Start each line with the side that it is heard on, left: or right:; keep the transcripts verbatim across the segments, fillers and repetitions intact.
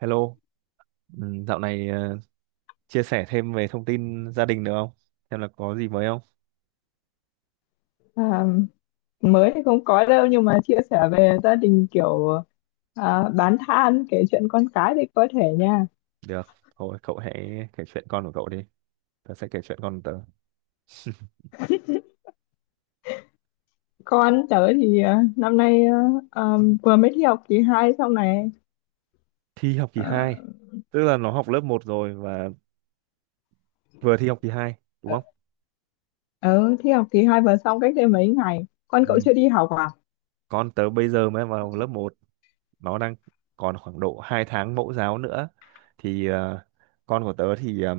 right: Hello, ừ, dạo này ờ, chia sẻ thêm về thông tin gia đình được không? Xem là có gì mới không?
left: À, mới thì không có đâu nhưng mà chia sẻ về gia đình kiểu à, bán than kể chuyện con cái thì có thể nha.
right: Được, thôi cậu hãy kể chuyện con của cậu đi. Tớ sẽ kể chuyện con của tớ.
left: Con tớ thì à, năm nay à, à, vừa mới thi học kỳ hai xong này.
right: Thi học kỳ
left: à,
right: hai, tức là nó học lớp một rồi và vừa thi học kỳ hai đúng không?
left: ừ, thi học kỳ hai vừa xong cách đây mấy ngày. Con
right: Ừ.
left: cậu chưa đi học à?
right: Con tớ bây giờ mới vào lớp một, nó đang còn khoảng độ hai tháng mẫu giáo nữa. Thì ờ, con của tớ thì ờ,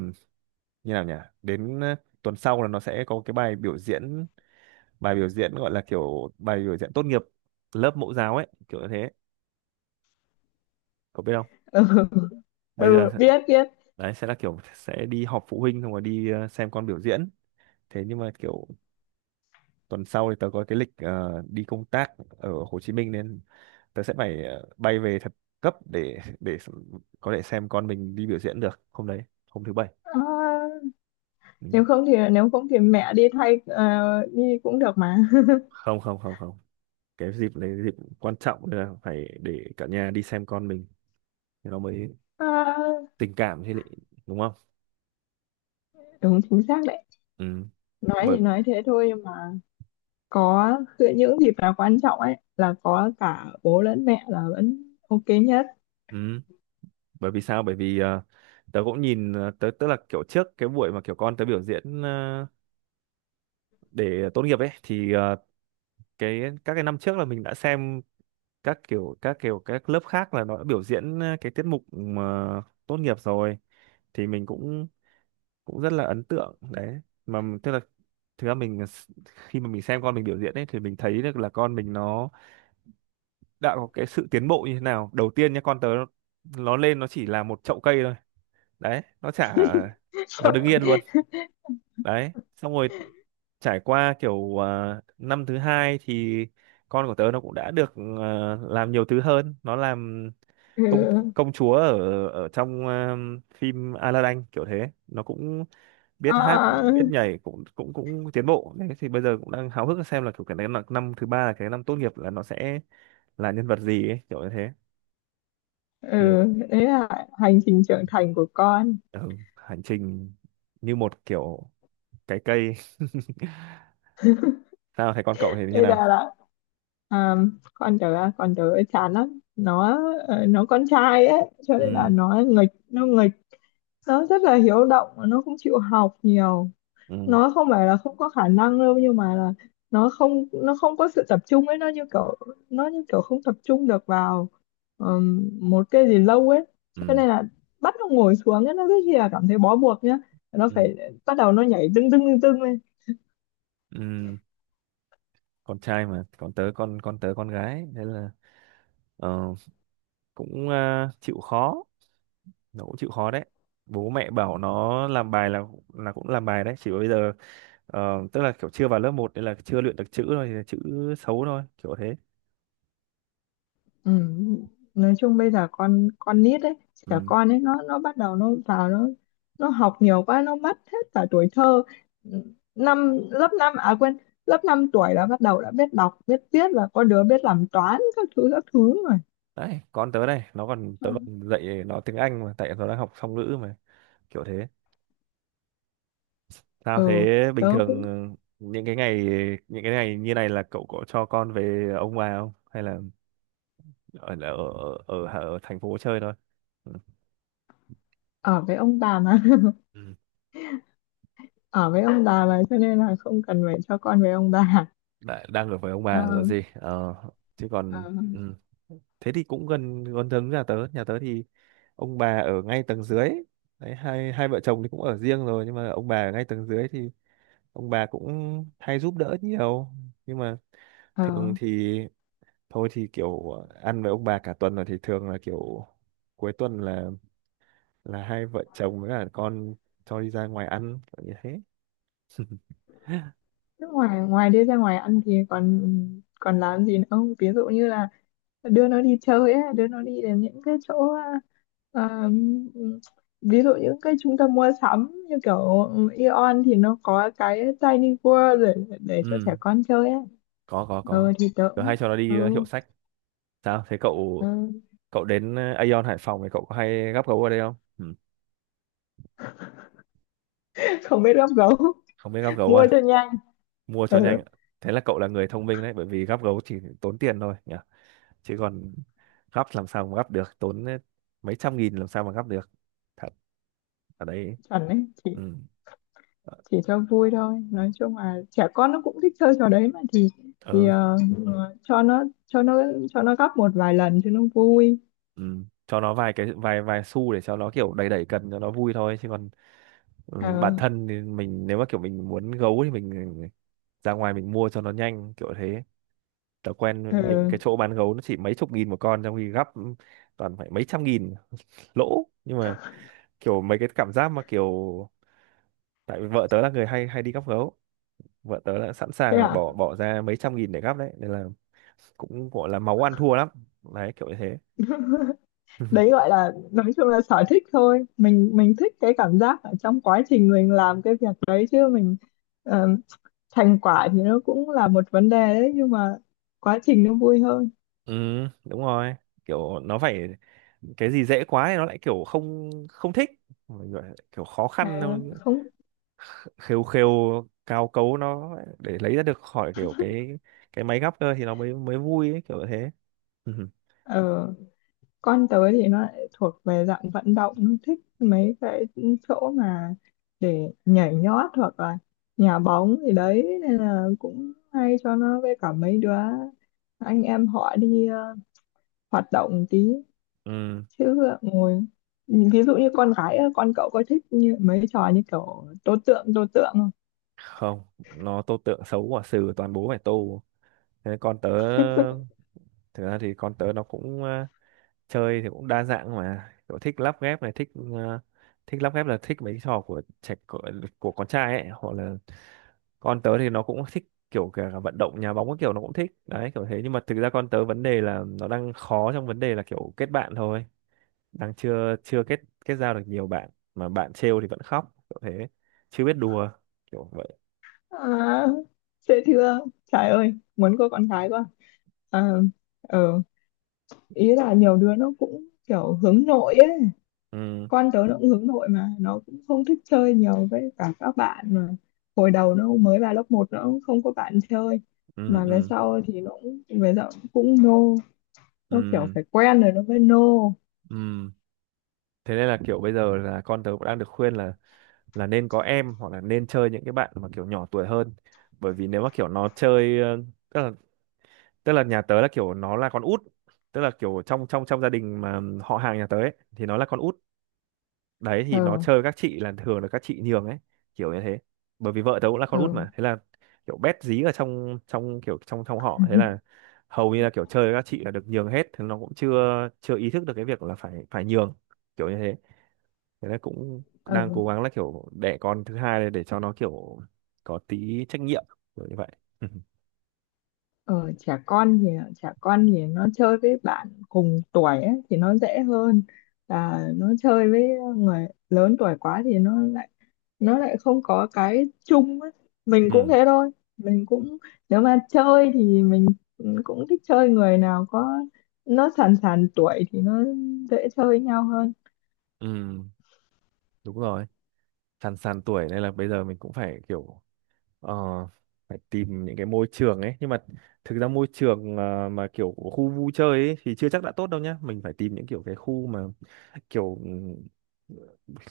right: như nào nhỉ? Đến ờ, tuần sau là nó sẽ có cái bài biểu diễn bài biểu diễn gọi là kiểu bài biểu diễn tốt nghiệp lớp mẫu giáo ấy kiểu như thế, cậu biết không?
left: Ừ,
right: Bây giờ
left: ừ, biết biết.
right: đấy sẽ là kiểu sẽ đi họp phụ huynh xong rồi đi ờ, xem con biểu diễn. Thế nhưng mà kiểu tuần sau thì tớ có cái lịch ờ, đi công tác ở Hồ Chí Minh, nên tớ sẽ phải ờ, bay về thật cấp để để có thể xem con mình đi biểu diễn được hôm đấy, hôm thứ bảy.
left: à,
right: Ừ.
left: Nếu không thì nếu không thì mẹ đi thay, ờ, đi cũng được mà.
right: không không không không cái dịp đấy dịp quan trọng nên là phải để cả nhà đi xem con mình thì nó mới
left: à,
right: tình cảm chứ lị, đúng không?
left: Đúng, chính xác đấy.
right: Ừ,
left: Nói
right: bởi
left: thì nói thế thôi nhưng mà có, giữa những dịp nào quan trọng ấy là có cả bố lẫn mẹ là vẫn ok nhất.
right: ừ, bởi vì sao? Bởi vì ờ, tớ cũng nhìn ờ, tớ tức là kiểu trước cái buổi mà kiểu con tớ biểu diễn ờ, để tốt nghiệp ấy thì ờ, cái các cái năm trước là mình đã xem các kiểu các kiểu các lớp khác là nó đã biểu diễn ờ, cái tiết mục mà tốt nghiệp rồi, thì mình cũng cũng rất là ấn tượng đấy. Mà m- tức là thực ra mình s- khi mà mình xem con mình biểu diễn ấy thì mình thấy được là con mình nó đã có cái sự tiến bộ như thế nào. Đầu tiên nha, con tớ nó lên nó chỉ là một chậu cây thôi, đấy nó chả nó đứng yên luôn. Đấy xong rồi trải qua kiểu à, năm thứ hai thì con của tớ nó cũng đã được à, làm nhiều thứ hơn, nó làm
left: Ừ.
right: công công chúa ở ở trong à, phim Aladdin kiểu thế. Nó cũng biết hát
left: À,
right: biết nhảy, cũng cũng cũng tiến bộ đấy. Thì bây giờ cũng đang háo hức xem là kiểu cái năm năm thứ ba là cái năm tốt nghiệp là nó sẽ là nhân vật gì ấy, kiểu như thế. Ừ.
left: ừ. Đấy là hành trình trưởng thành của con.
right: Ừ, hành trình như một kiểu cái cây. Sao thấy con cậu thì như
left: Đây là
right: nào?
left: là à, con tớ, con tớ chán lắm nó. Ờ, nó con trai ấy, cho nên là
right: Ừ,
left: nó nghịch nó nghịch. Nó rất là hiếu động, nó không chịu học nhiều.
right: ừ,
left: Nó không phải là không có khả năng đâu nhưng mà là nó không nó không có sự tập trung ấy. Nó như kiểu nó như kiểu không tập trung được vào ờm, một cái gì lâu ấy. Cho
right: ừ,
left: nên là bắt nó ngồi xuống ấy, nó rất là cảm thấy bó buộc nhá. Nó
right: ừ,
left: phải bắt đầu nó nhảy tưng tưng tưng tưng lên.
right: ừ, con trai mà. Còn tớ con con tớ con gái nên là ờ, cũng à, chịu khó, nó cũng chịu khó đấy. Bố mẹ bảo nó làm bài là là cũng làm bài đấy. Chỉ bây giờ ờ, tức là kiểu chưa vào lớp một nên là chưa luyện được chữ thôi, thì chữ xấu thôi kiểu thế.
left: Ừ. Nói chung bây giờ con con nít ấy, trẻ
right: Ừ.
left: con ấy, nó nó bắt đầu nó vào nó nó học nhiều quá nó mất hết cả tuổi thơ. Năm lớp năm, à quên, lớp năm tuổi là bắt đầu đã biết đọc biết viết và có đứa biết làm toán các thứ các thứ rồi.
right: Đấy con tớ đây nó còn tớ còn dạy nó tiếng Anh, mà tại nó đang học song ngữ mà, kiểu thế. Sao
left: Ừ,
right: thế? Bình
left: tớ
right: thường
left: cũng
right: ờ, những cái ngày những cái ngày như này là cậu có cho con về ông bà không, hay là ở ở ở, ở, ở thành phố chơi thôi? Ừ.
left: ở với ông bà mà.
right: Ừ.
left: Ở với ông bà mà, cho nên là không cần phải cho con với ông bà.
right: Đã, đang ở với ông
left: ờ
right: bà rồi gì. Ờ, chứ
left: ờ
right: còn ừ. Thế thì cũng gần gần giống nhà tớ. Nhà tớ thì ông bà ở ngay tầng dưới đấy. Hai hai vợ chồng thì cũng ở riêng rồi, nhưng mà ông bà ở ngay tầng dưới thì ông bà cũng hay giúp đỡ nhiều. Nhưng mà
left: ờ
right: thường thì thôi thì kiểu ăn với ông bà cả tuần rồi, thì thường là kiểu cuối tuần là là hai vợ chồng với cả con cho đi ra ngoài ăn kiểu như thế.
left: Thế ngoài ngoài đi ra ngoài ăn thì còn còn làm gì nữa không? Ví dụ như là đưa nó đi chơi ấy, đưa nó đi đến những cái chỗ, à, ví dụ những cái trung tâm mua sắm như kiểu Aeon thì nó có cái Tiny World để, để cho trẻ
right: Ừ,
left: con chơi ấy.
right: có có
left: Ờ
right: có
left: thì tớ
right: tớ
left: cũng.
right: hay cho nó đi ờ,
left: Ừ,
right: hiệu sách. Sao? Thế cậu
left: ừ.
right: cậu đến ờ, Aeon Hải Phòng thì cậu có hay gắp gấu ở đây không? Ừ.
left: Không biết gấp gấu.
right: Không biết gắp gấu
left: Mua cho
right: à?
left: nhanh.
right: Mua cho nhanh.
left: Ừ,
right: Ạ. Thế là cậu là người thông minh đấy, bởi vì gắp gấu chỉ tốn tiền thôi nhỉ. Chứ còn gắp làm sao mà gắp được, tốn ờ, mấy trăm nghìn làm sao mà gắp được. Thật ở đấy.
left: chuẩn đấy. Chỉ
right: Ừ. Ờ,
left: chỉ cho vui thôi, nói chung là trẻ con nó cũng thích chơi trò đấy mà thì thì
right: ừ.
left: ờ, Ừ. Cho nó cho nó cho nó gấp một vài lần cho nó vui.
right: Ừ. Cho nó vài cái vài vài xu để cho nó kiểu đẩy đẩy cần cho nó vui thôi, chứ còn ừ, bản
left: ờ
right: thân thì mình nếu mà kiểu mình muốn gấu thì mình ừ, ra ngoài mình mua cho nó nhanh kiểu thế. Tớ quen những cái
left: ừ.
right: chỗ bán gấu nó chỉ mấy chục nghìn một con, trong khi gắp toàn phải mấy trăm nghìn lỗ. Nhưng mà kiểu mấy cái cảm giác mà kiểu tại vì vợ tớ là người hay hay đi gắp gấu, vợ tớ đã sẵn
left: Thế
right: sàng là
left: à?
right: bỏ bỏ ra mấy trăm nghìn để gắp đấy, nên là cũng gọi là máu ăn thua lắm đấy, kiểu như thế.
left: Đấy gọi là, nói chung là sở thích thôi. Mình mình thích cái cảm giác ở trong quá trình mình làm cái việc đấy, chứ mình, ờ, thành quả thì nó cũng là một vấn đề đấy nhưng mà quá trình nó vui hơn.
right: Ừ, đúng rồi, kiểu nó phải cái gì dễ quá thì nó lại kiểu không không thích. Mọi người kiểu khó khăn,
left: À, không.
right: khêu khêu cao cấu nó để lấy ra được khỏi kiểu cái cái máy gấp cơ thì nó mới mới vui ấy, kiểu thế.
left: ờ, con tớ thì nó lại thuộc về dạng vận động, nó thích mấy cái chỗ mà để nhảy nhót hoặc là nhà bóng gì đấy nên là cũng hay cho nó với cả mấy đứa anh em họ đi, ờ, hoạt động tí,
right: Ừ.
left: chứ ngồi. Ví dụ như con gái á, con cậu có thích như mấy trò như kiểu tố tượng tố tượng không?
right: Không, nó tô tượng xấu quả sừ, toàn bố phải tô. Thế con tớ thực ra thì con tớ nó cũng ờ, chơi thì cũng đa dạng, mà kiểu thích lắp ghép này, thích ờ, thích lắp ghép là thích mấy cái trò của trẻ của, của con trai ấy. Hoặc là con tớ thì nó cũng thích kiểu cả vận động nhà bóng các kiểu, nó cũng thích đấy kiểu thế. Nhưng mà thực ra con tớ vấn đề là nó đang khó trong vấn đề là kiểu kết bạn thôi, đang chưa chưa kết kết giao được nhiều bạn, mà bạn trêu thì vẫn khóc kiểu thế, chưa biết đùa kiểu vậy.
left: à, Dễ thương. Trời ơi, muốn có con gái quá. à, ừ. Ý là nhiều đứa nó cũng kiểu hướng nội ấy.
right: Ừ,
left: Con tớ nó cũng hướng nội, mà nó cũng không thích chơi nhiều với cả các bạn, mà hồi đầu nó mới vào lớp một nó cũng không có bạn chơi,
right: ừ,
left: mà về
right: ừ,
left: sau thì nó cũng về sau cũng nô. Nó kiểu
right: ừ,
left: phải quen rồi nó mới nô.
right: ừ, thế nên là kiểu bây giờ là con tớ cũng đang được khuyên là là nên có em hoặc là nên chơi những cái bạn mà kiểu nhỏ tuổi hơn. Bởi vì nếu mà kiểu nó chơi ờ, tức là tức là nhà tớ là kiểu nó là con út, tức là kiểu trong trong trong gia đình mà họ hàng nhà tớ ấy thì nó là con út. Đấy thì nó
left: Ừ,
right: chơi các chị là thường là các chị nhường ấy kiểu như thế, bởi vì vợ tớ cũng là con út
left: ừ,
right: mà. Thế là kiểu bét dí ở trong trong kiểu trong trong họ, thế là hầu như là kiểu chơi với các chị là được nhường hết, thì nó cũng chưa chưa ý thức được cái việc là phải phải nhường kiểu như thế. Thế là cũng đang
left: ừ.
right: cố gắng là kiểu đẻ con thứ hai này để cho nó kiểu có tí trách nhiệm kiểu như vậy.
left: Ờ, trẻ con thì trẻ con thì nó chơi với bạn cùng tuổi ấy, thì nó dễ hơn, và nó chơi với người lớn tuổi quá thì nó lại nó lại không có cái chung ấy. Mình cũng
right: Ừ,
left: thế thôi, mình cũng nếu mà chơi thì mình cũng thích chơi người nào có nó sàn sàn tuổi thì nó dễ chơi với nhau hơn.
right: ừ, đúng rồi, sàn sàn tuổi, nên là bây giờ mình cũng phải kiểu ờ, phải tìm những cái môi trường ấy. Nhưng mà thực ra môi trường à, mà kiểu khu vui chơi ấy thì chưa chắc đã tốt đâu nhá, mình phải tìm những kiểu cái khu mà kiểu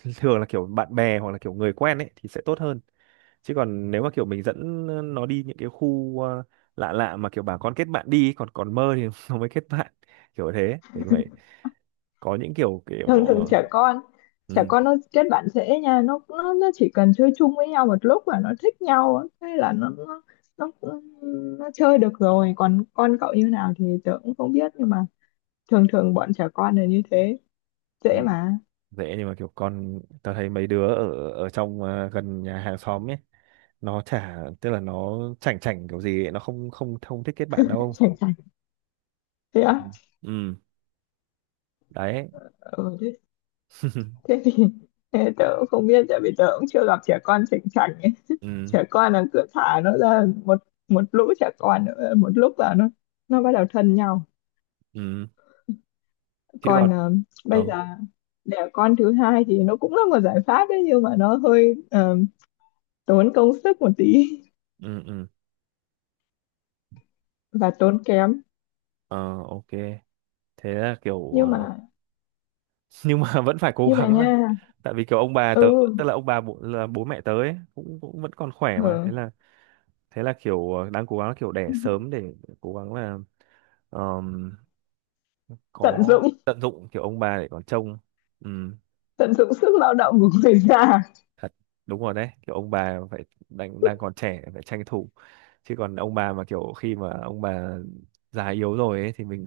right: ừ, thường là kiểu bạn bè hoặc là kiểu người quen ấy thì sẽ tốt hơn. Chứ còn nếu mà kiểu mình dẫn nó đi những cái khu à, lạ lạ mà kiểu bà con kết bạn đi ấy, còn còn mơ thì nó mới kết bạn kiểu thế. Mình phải có những kiểu kiểu
left: Thường thường trẻ con, trẻ
right: ừ,
left: con nó kết bạn dễ nha. Nó nó nó chỉ cần chơi chung với nhau một lúc là nó thích nhau á, thế là nó nó nó, nó chơi được rồi. Còn con cậu như nào thì tớ cũng không biết, nhưng mà thường thường bọn trẻ con là như thế,
right: ừ.
left: dễ mà.
right: Dễ nhưng mà kiểu con tao thấy mấy đứa ở ở trong ờ, gần nhà hàng xóm ấy, nó chả tức là nó chảnh chảnh kiểu gì ấy, nó không không không thích kết bạn đâu.
left: Sành sạch? Thế
right: Ừ,
left: á?
right: ừ, đấy.
left: Ừ, thế, thế thì thế tớ cũng không biết, tại vì tớ cũng chưa gặp trẻ con sành sạch ấy.
right: Ừ,
left: Trẻ con là cứ thả nó ra một một lũ trẻ con nữa một lúc là nó nó bắt đầu thân nhau.
right: ừ, chứ còn
left: Còn, ờ, bây
right: ờ
left: giờ đẻ con thứ hai thì nó cũng là một giải pháp đấy, nhưng mà nó hơi, ờ, tốn công sức một tí.
right: ừ ừ
left: Và tốn kém.
right: ờ ok, thế là kiểu
left: Nhưng
right: ờ,
left: mà
right: nhưng mà vẫn phải cố
left: nhưng mà
right: gắng là
left: nha.
right: tại vì kiểu ông bà
left: Ừ,
right: tớ, tức là ông bà bố, là bố mẹ tớ ấy, cũng cũng vẫn còn khỏe mà. Thế
left: ừ,
right: là thế là kiểu ờ, đang cố gắng kiểu đẻ sớm để cố gắng là
left: tận
right: có
left: dụng,
right: tận dụng kiểu ông bà để còn trông. Ừ,
left: tận dụng sức lao động của người già.
right: thật đúng rồi đấy, kiểu ông bà phải đang đang còn trẻ phải tranh thủ. Chứ còn ông bà mà kiểu khi mà ông bà già yếu rồi ấy thì mình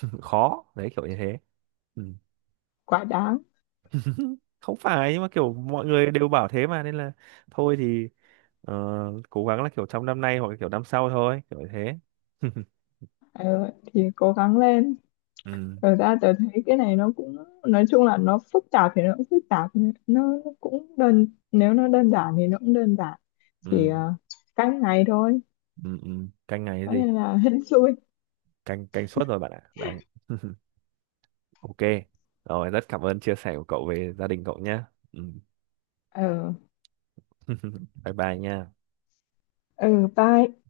right: khó đấy kiểu như thế. Ừ.
left: Quá đáng.
right: Không phải, nhưng mà kiểu mọi người đều bảo thế mà, nên là thôi thì ờ, cố gắng là kiểu trong năm nay hoặc là kiểu năm sau thôi, kiểu như thế. Ừ,
left: Ờ, thì cố gắng lên. Thật ra tớ thấy cái này nó cũng, nói chung là nó phức tạp thì nó cũng phức tạp, nó cũng đơn nếu nó đơn giản thì nó cũng đơn giản, chỉ,
right: ừ,
left: ờ, cách này thôi,
right: ừ, ừ. Canh ngày cái
left: cho
right: gì,
left: nên là hên xui.
right: canh canh suốt rồi bạn ạ đấy. Ok, rồi rất cảm ơn chia sẻ của cậu về gia đình cậu nhé. Ừ.
left: Ừ,
right: Bye bye nha.
left: ừ, bye.